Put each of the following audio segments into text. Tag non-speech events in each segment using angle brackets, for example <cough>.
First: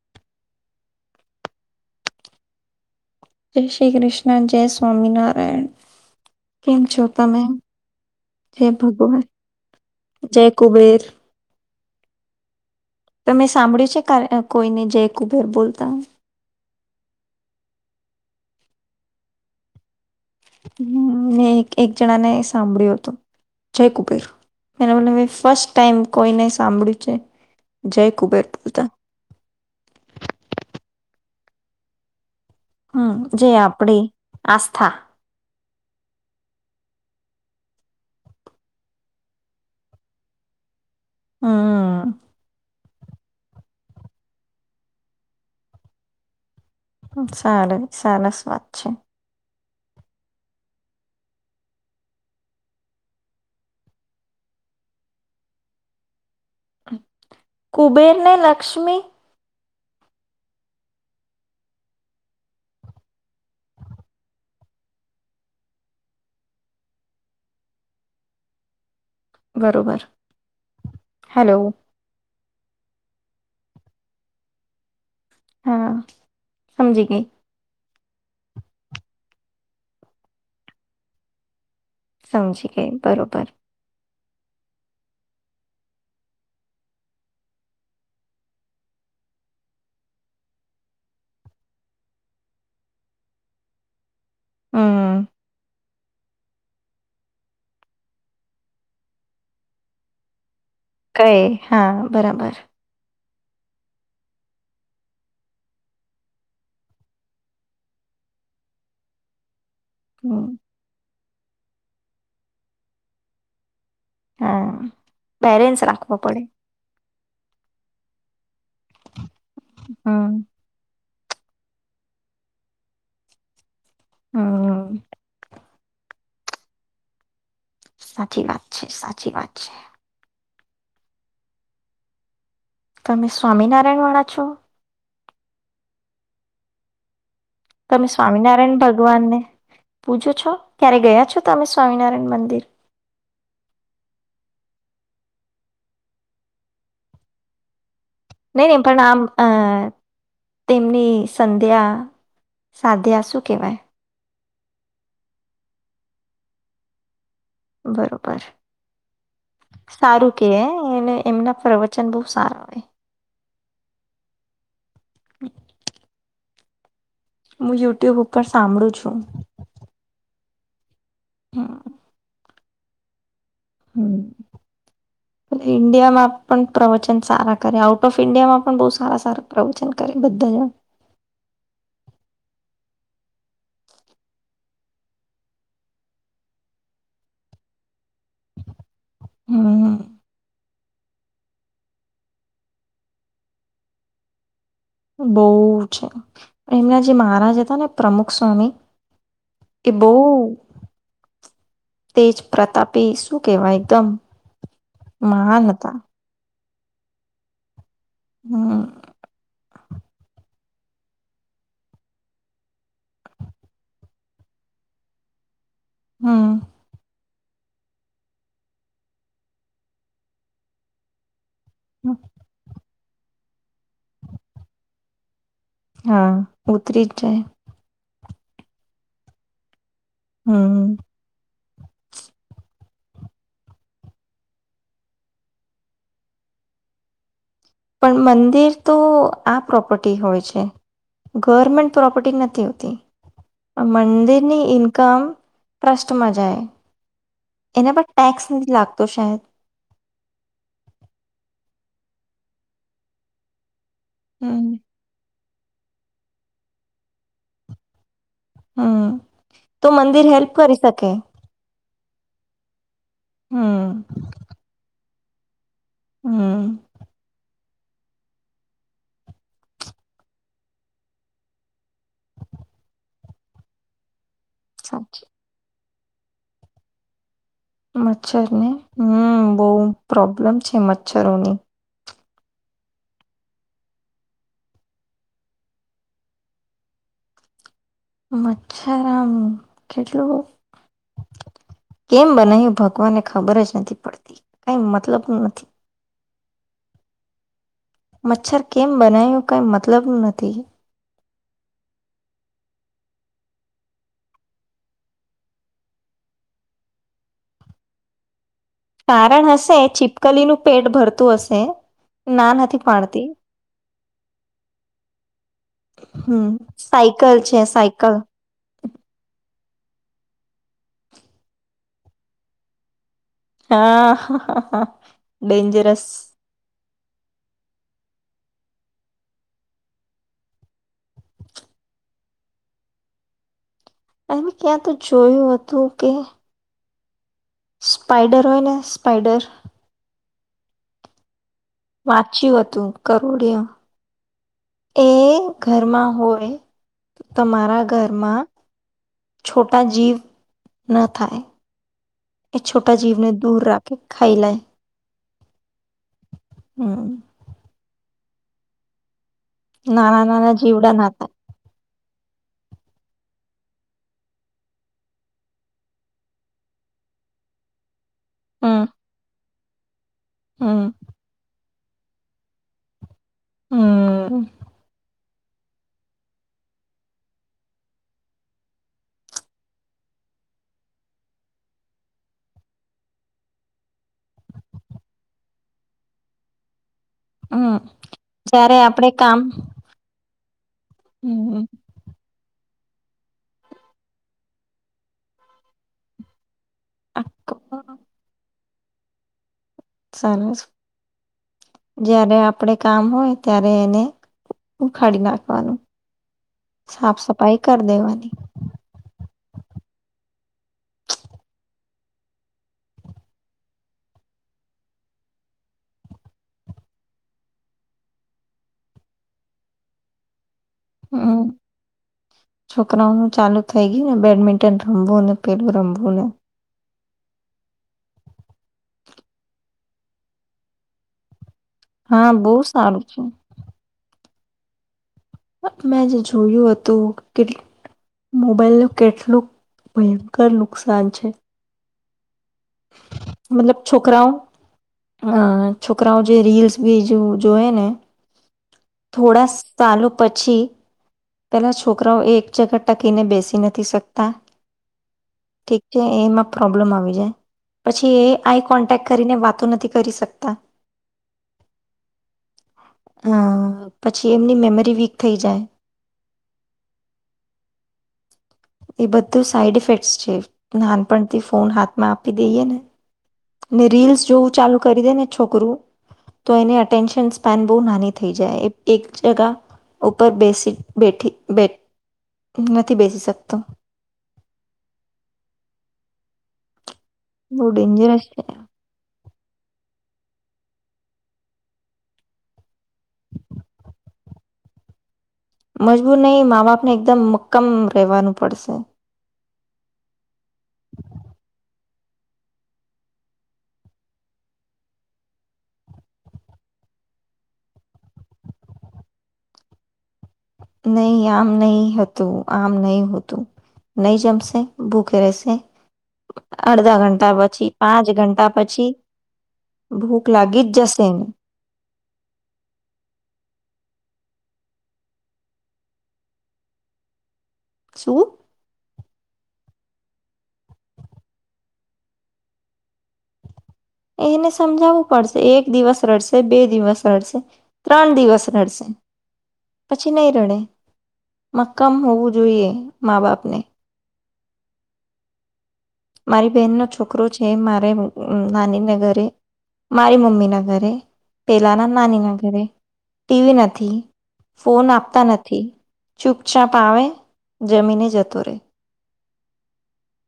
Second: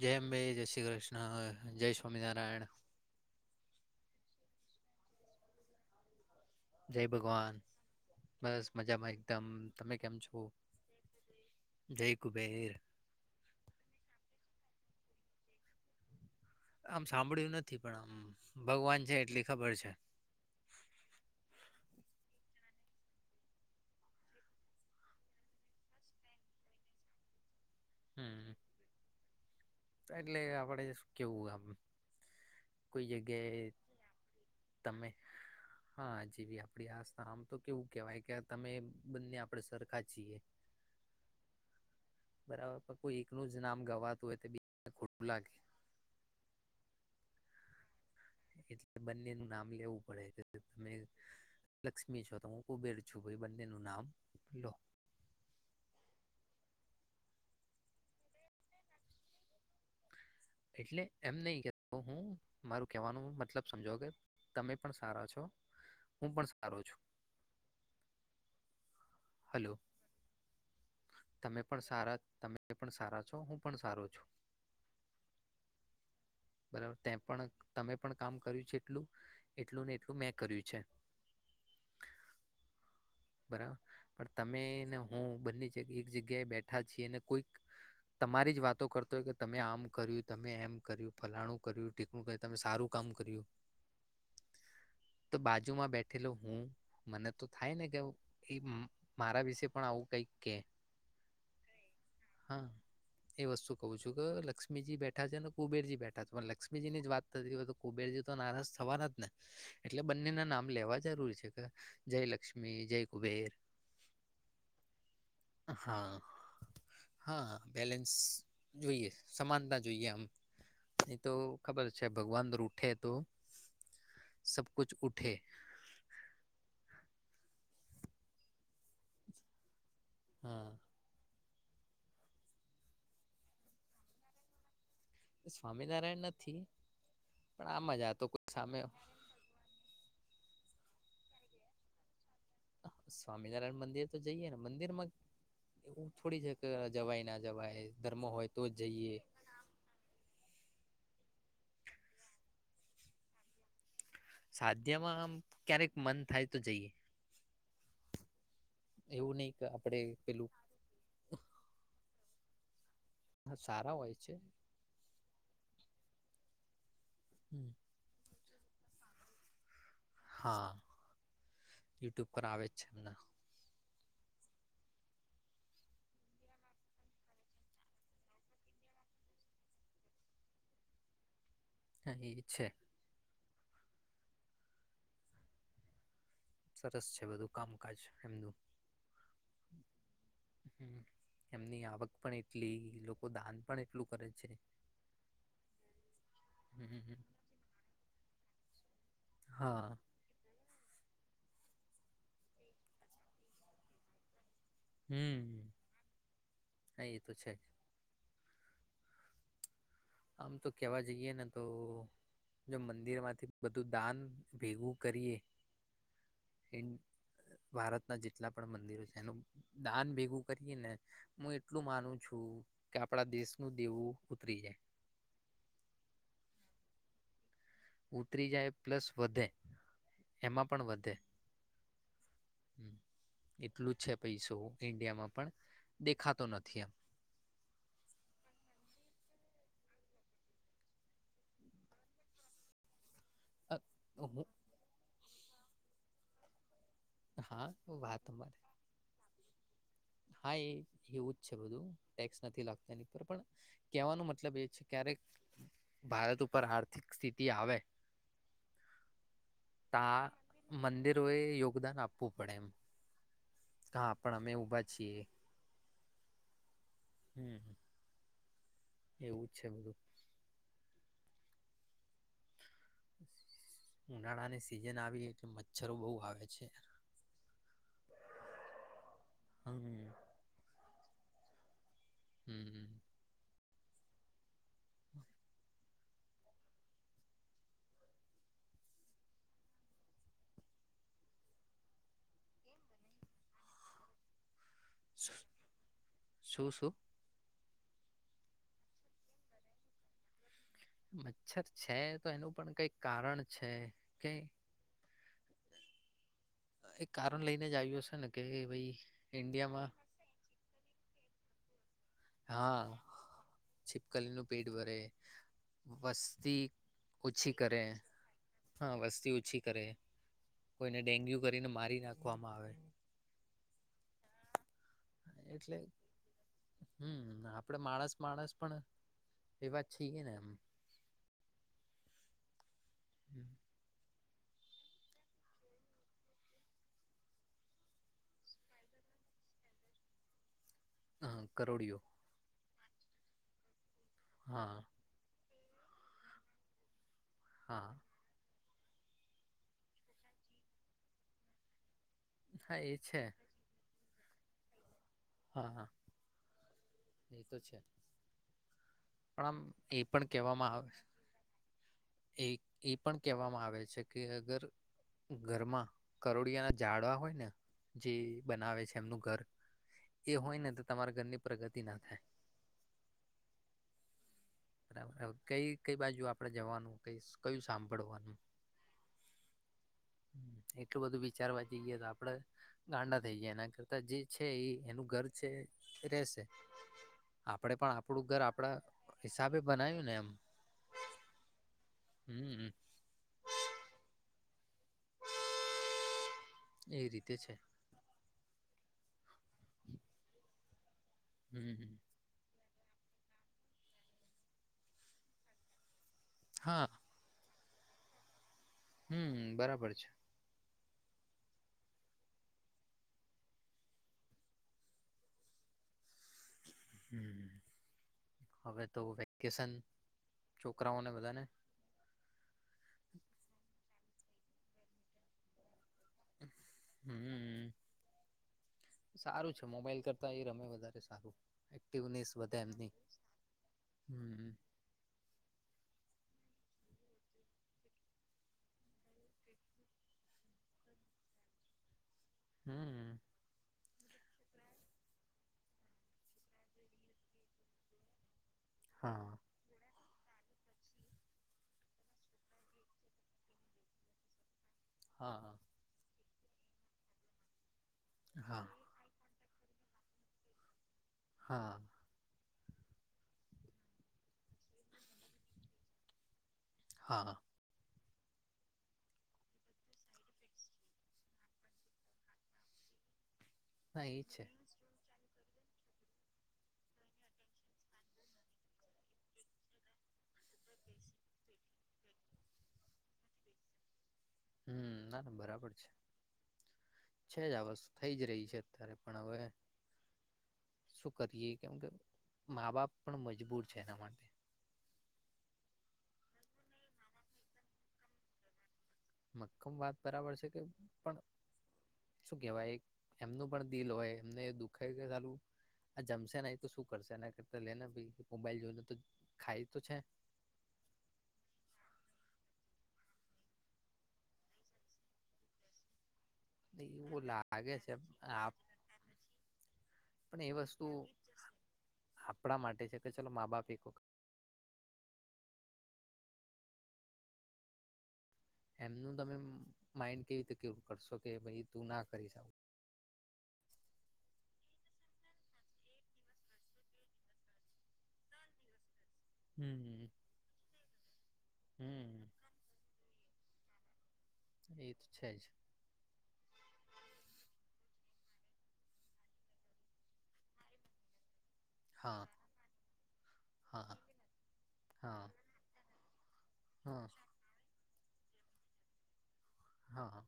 જય અંબે, જય શ્રી કૃષ્ણ, જય શ્રી સ્વામિનારાયણ. જય શ્રી કૃષ્ણ, જય સ્વામિનારાયણ. કેમ જય છો તમે ભગવાન, બસ જય મજામાં. ભગવાન એકદમ તમે કેમ છો? જય કુબેર જય કુબેર. તમે સાંભળ્યું છે કોઈને જય કુબેર બોલતા? આમ સાંભળ્યું નથી, પણ આમ ભગવાન છે એટલી ખબર છે. હમ્મ, મે એક જણા ને સાંભળ્યું હતું, જય કુબેર એને મને ફસ્ટ ટાઈમ કોઈને સાંભળ્યું છે. જય કુબેર હમ બોલતા. એટલે આપડે શું કેવું આમ કોઈ હમ જે જગ્યાએ આપડી આસ્થા તમે હા જેવી આપડી આસ. આમ તો કેવું કેવાય કે તમે બંને આપડે સરખા છીએ. હમ બરાબર. કોઈ એકનું જ નામ ગવાતું હોય તો. ખોટું લાગે. સાલે. સરસ વાત છે‌. એટલે બંનેનું નામ લેવું પડે, તમે લક્ષ્મી છો તો હું કુબેર છું, ભી બંનેનું નામ લો. કુબેરને લક્ષ્મી. એટલે એમ નહીં કેતો હું મારું કેહેવાનું મતલબ સમજો કે તમે પણ સારા છો, હું પણ સારો છું. હલો બરોબર. હેલો તમે પણ સારા. તમે પણ સારા છો, હું પણ સારું છું. હા. બરાબર સમજી તે ગઈ પણ તમે પણ કામ કર્યું છે એટલું, એટલું ને એટલું મેં કર્યું છે. સમજી ગઈ બરોબર બરાબર. પણ તમે ને હું બંને જ્યા એક જગ્યાએ બેઠા છીએ, ને કોઈક તમારી જ વાતો કરતો હોય કે તમે આમ કર્યું, તમે એમ કર્યું, ફલાણું કર્યું, ઠીકણું કર્યું, તમે સારું કામ કર્યું હમ તો બાજુમાં બેઠ ઠેલો હું મને તો થાય ને કે એ મારા વિશે પણ આવું કંઈક કે કંઈ, હા, બરાબર. હા એ વસ્તુ કહું છું કે લક્ષ્મીજી બેઠા છે ને કુબેરજી બેઠા છે, પણ લક્ષ્મીજીની જ વાત થતી હોય તો કુબેરજી તો નારાજ થવાના જ ને એટલે બંને ના હમ નામ લેવા જરૂર છે. જય લક્ષ્મી, જય કુબેર હા બેરેન્સ રાખવો હા પડે. હા બેલેન્સ જોઈએ. સમાનતા જોઈએ આમ હમ એ તો ખબર જ છે ભગવાન રૂઠે તો સબ હમ કુછ ઉઠે સાચી વાત છે, સાચી વાત છે. હમ્મ. તમે સ્વામિનારાયણ વાળા છો? સ્વામિનારાયણ નથી પણ આમાં જ તમે આ તો કોઈ સ્વામિનારાયણ સામે ભગવાનને પૂજો છો? ક્યારે ગયા છો તમે સ્વામિનારાયણ મંદિર? સ્વામિનારાયણ મંદિર તો જઈએ ને મંદિર માં એવું થોડી છે કે જવાય ના જવાય ધર્મ હોય તો નહીં જ નહીં પણ જઈએ આમ અ તેમની સંધ્યા, સાધ્યા શું કેવાય? સાધ્યમાં આમ ક્યારેક મન થાય તો જઈએ. બરોબર એવું નહી કે આપડે સારું કે પેલું એને એમના પર્વ ચન બહુ સારા હોય. હા સારા હોય છે. <inaudible> હમ, હું યુટ્યુબ ઉ પર સાંભળું છું. હા યુટ્યુબ પર આવે છે ન. હમ્મ પન ઈન્ડિયામાં પણ પ્રવચન સારા કરે આઉટ ઓફ ઇન્ડિયામાં પણ બહુ સારા સારા પ્રવચન કરે બધા એવા. અ એ છે. સરસ છે બધું કામકાજ એમનું. હમ્મ હમ્મ. હમ્મ એમની આવક પણ એટલી લોકો દાન પણ એટલું કરે છે. બહુ છે. એમના જે હમ, મહારાજ હતા ને પ્રમુખ સ્વામી હા એ બહુ તેજ પ્રતાપી શું કહેવાય એકદમ હમ મહાન હતા. હા એ તો છે જ. હમ્મ. આમ તો કેવા જઈએ ને તો જો મંદિરમાંથી બધું દાન ભેગું કરીએ. હમ, એમ ભારતના જેટલા પણ મંદિરો છે એનું દાન ભેગું કરીએ ને. હું એટલું માનું છું. કે આપડા દેશનું દેવું ઉતરી જાય. હા ઉતરી જ જાય. ઉતરી જાય પ્લસ વધે. એમાં પણ હમ. વધે. એટલું જ છે પૈસું ઈન્ડિયામાં પણ દેખાતો નથી આમ. પણ મંદિર તો આ પ્રોપર્ટી હોય છે ગવર્મેન્ટ પ્રોપર્ટી નથી હોતી. એમ હું મંદિરની ઇનકમ પ્રષ્ટ મા જાએ. હા એના પર વાત ટેક્સ અમારે નથી લાગતો શાયદ. હા એ એવું જ છે બધું ટેક્સ નથી લાગત એની પર પણ કવાનો મતલબ એ હમ, છે ક્યારેક ભારત ઉપર આર્થિક સ્થિતિ આવે. હઅ તો તા મંદિર હેલ્પ કરી શકે. મંદિરોએ યોગદાન આપવું પડે એમ. હમ, હા પણ અમે ઉભા છીએ. હમ્મ. હમ્મ. એવું જ છે બધું. ઉનાળાની સીઝન સાચી આવી એટલે. મચ્છરો બહુ આવે છે. મચ્છર ને હમ બહ હમ પ્રોબ્લેમ છે મ અ્છરોની. હમ્મ હમ્મ. મચ્છારમ કેટલું કેમ બનાયું ભગવાનને ખબર જ નથી પડતી. કઈ મતલબ નથી. શું શું? મચ્છર કેમ બનાવ્યું કઈ મતલબ નથી. મચ્છર છે તો એનું પણ કઈક કારણ છે કે એ કારણ લઈને જ આવ્યું હશે ને. કે ભાઈ કારણ હશે ઈન્ડિયામાં ચીપકલીનું પેટ ભરતું હશે. ના નથી હા પાડતી. છીપકલી નું પેટ ભરે હમ્મ, વસ્તી સાયકલ ઓછી છે કરે સાયકલ. હા વસ્તી ઓછી કરે કોઈને ડેન્ગ્યુ કરીને મારી નાખવામાં આવે. હા. ડેંજરસ. હમ્મ આપડે માણસ માણસ પણ એવાત છીએ ને એમ. <inaudible> એને ક્યાં તો જોયું હતું કે સ્પાઈડર હોય ને સ્પાઈડર <inaudible> વાંચ્યું હતું. કરોડિયા. હા એ ઘરમાં હોય. તમારા હા ઘરમાં છોટા જીવ ન થાય. એ હા છોટા છે જીવને દૂર રા કે ખાઈ લ <inaudible> પણ આમ એ નાના પણ નાના કહેવામાં આવે જીવડા ના હતા. એ એ પણ કહેવામાં આવે છે કે અગર ઘરમાં કરોડિયાના જાડવા હોય ને જે બનાવે હમ છે એમનું ઘર એ હોય ને તો હમ તમારા ઘરની પ્રગતિ. <inaudible> હમ <inaudible> આપડે હમ પણ આપણું ઘર આપડા જયારે આપડે કામ હિસાબે બનાવ્યું ને એમ હમ હમ્મ <inaudible> <unintelligible> <inaudible> આપણે કામ હોય ત્યારે એને ઉખાડી નાખવાનું. હા સાફ સફા પાઈ કર દેવાની. હમ બરાબર છે. અમે તો વેકેશન છોકરાઓને બધાને હમ છોકરાઓનું ચાલુ થઈ ગયું ને બેડમિન્ટન થંભો અને પેલું રમ બોલો. હમ, સારું છે મોબાઈલ કરતા એ રમે વધારે સારું. હા બહુ એમની, સારું છે હ મેં જોયું હતું કે મોબાઈલ નું કેટલું ભયંકર નુકસાન છે. હમ મતલબ છોકરાઓ છોકરાઓ જે રીલ્સ બી જોએ ને હા થોડા ચાલો પછી પહેલા છોકરાઓ એ એક જગત ટકીને બેસી નથી શકતા. હા ઠીક છે એમાં પ્રોબ્લેમ આવી જાય. પછી એ હા આઈ કોન્ટેક્ટ કરીને વાત નથી કરી શકતા. હા. હ પછી એમની મેમરી વીક થઈ જાય. હા હા. એ બધું સાઈડ ઇફેક્ટ છે, નાનપણથી ફોન હાથમાં આપી દઈયએ ને. ને ના એ રીલ્સ છે જોવું ચાલુ કરી દે ને છોકરું, તો એને અટેન્શન સ્પેન બહ નાની થઈ જાય એક જગા ઉપર બેસી બેઠ નથી બેસીક તો હમ ના ના બરાબર છે. છે જ બહુ આ વસ્તુ થઈ જ ડેન્જરસ રહી છે અત્યારે પણ હવે શું કરીએ કેમ કે મા બાપ પણ મજબૂર છે એના માટે. મજબૂર નહી મા બાપને એકદમ મક્કમ રહેવાનું પડશે. મક્કમ વાત બરાબર છે પણ શું કેવાય એમનું પણ દિલ હોય એમને દુખે કે સારું, આ જમશે એ તો શું કરશે એના કરતા લેને ભ મોબાઈલ જોઈને તો ખાય તો છે. નહીં આમ નહીં હતું આમ નહીં હોતું, નહી જમશે ભૂખ રહેશે અડધા એવું ઘંટા પછી લાગે છે પાંચ ઘંટા પછી ભૂખ પણ એ લાગી જ વસ્તુ જશે એને આપણા માટે છે કે ચલો મા બાપ એ શું? એમનું તમે માઈન્ડ કેવી રીતે કેવું કરશો કે ભ તું ના કરીશ આવું. એને સમજાવવું પડશે એક દિવસ રડશે બે દિવસ રડશે, ત્રણ દિવસ રડશે. હમ પછી નહીં રડે, મક્કમ હોવું હમ જોઈએ મા બાપ ને. એ તો છે જ. મારી બહેનનો છોકરો છે મારે અહ નાનીને ઘરે, મારી મમ્મીના ઘરે. પેલાના નાની હા ના ઘરે, ટીવી નથી, હા ફોન આપતા હા નથી. ચૂપચાપ હા આવેે, જમીને જ જતો રે. હા, હા.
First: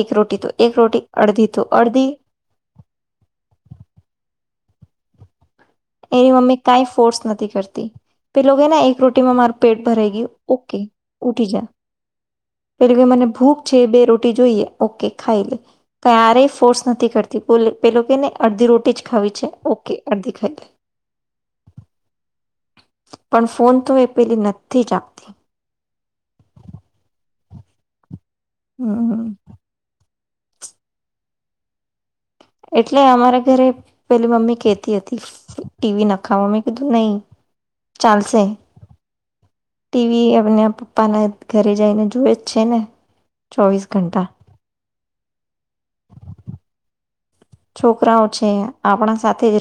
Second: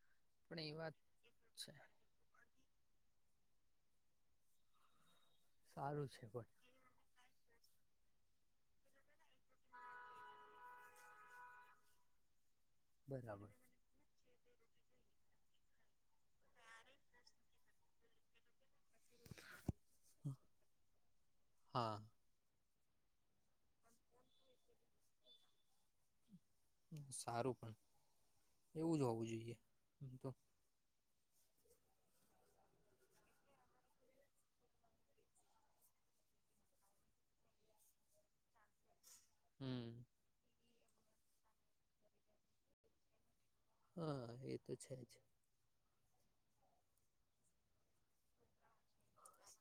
એક રોટી તો એક રોટી, અડધી તો છે અડધી સારું છે એની મમ્મી કાંઈ ફોર્સ નથી કર તી, તે લોગ હે ના એક રોટીમાં મારું પેટ ભરે ગયું, ઓકે ઉઠી જા. પેલું કે મને પણ બરાબર ભૂખ છે બે રોટ જોઈએ ઓકે ખાઈ લે. ક્યારેય ફોર્સ નથી કરતી, પોલે પેલો કે ને અડધી રોટી જ ખાવી છે, ઓકે અડધી ખાઈ લે. હા. પણ ફોન તો એ પેલી નથી જ આપતી. સારું પણ. એવું જ હમ. હોવું જોઈએ. તો એટલે અમારા ઘરે પેલી મમ્મી કેહતી હતી, ટીવી નખાવો, મમ્મી કીધું નહી, ચાલશે. હમ ટીવી એમને પપ્પાના ઘરે જઈને જોવે જ છે ને. ચોવીસ ઘંટા હા એ તો છે જ. છોકરાઓ છે આપણા સાથે જ રે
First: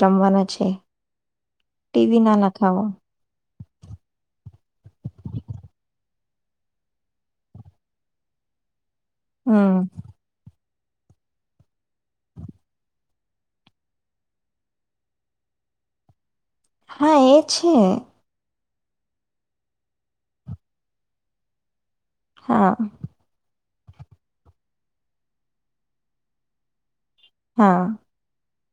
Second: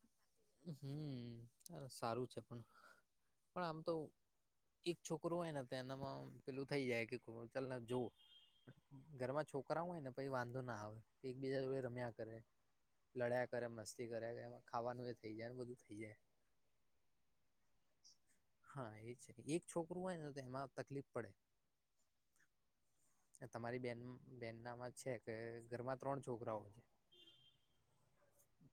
હમ્મ આ ટીવી સારું ના છે પણ, નખાવો. પણ આમ તો એક છોકરો હોય ને તો એનામાં પેલું થઈ જાય કે ક ચલ આ જો. ઘરમાં હમ. છોકરાઓ હોય ને પછી વાંધો ના આવે. એકબીજા જોડે રમ્યા કરે, લડ્યા કરે, મસ્તી કરે, <unintelligible> ખાવાનું એ જ <unintelligible> થઈ જાય ને બધું થઈ જાય. હા એ છે. હા એ છે. એક છોકરું હોય ને તો એમાં તકલીફ પડે. હા. તમારી બેન બેન નામાં છે કે ઘરમાં ત્રણ છોકરાઓ છે. હા.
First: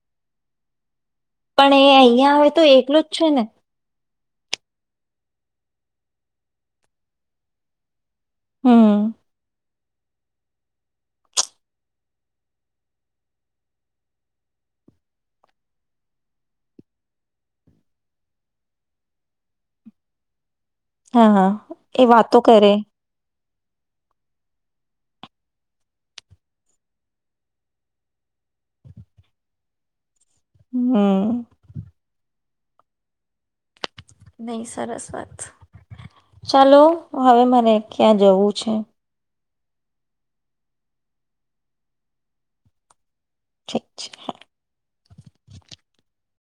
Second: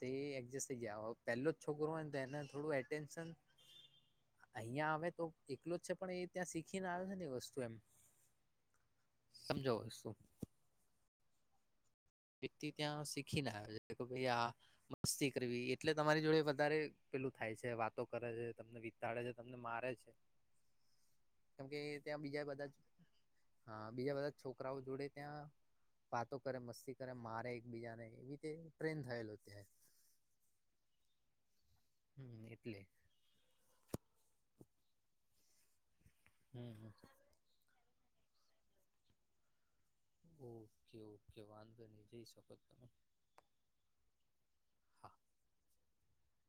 તે એડજસ્ટ જયાવો. પહેલો જ પણ છોકરો એ હોય તો અહિયાં એને આવે થોડું એકલો જ છે એટેન્શન ને અહિયાં આવે તો એકલો જ છે પણ એ ત્યાં શીખીને આવે છે ને એ વસ્તુ એમ. હમ્મ. જોસો. <unintelligible> ત્યાં શીખીને આવે કે તો આમસ્તી કરવી એટલે તમારી જોડે વધારે પેલું થાય છે વાતો કરે છે, તમને વિતાડે છે, તમને મારે છે. હા હા કેમકે એ ત્યાં વાતો બીજા બધા કરે. હા બીજા બધા છોકરાઓ જોડે ત્યાં વાતો કરે મસ્તી. મારે એકબીજાને એવી રીતે ટ્રેન થયેલું ત. હમ્મ. એટલે. નહી સરસ વાત ચાલો હમ હવે મને ક્યાં જવું. છે. ઓકે ઓકે વાંધો ની જે શ ઠીક છે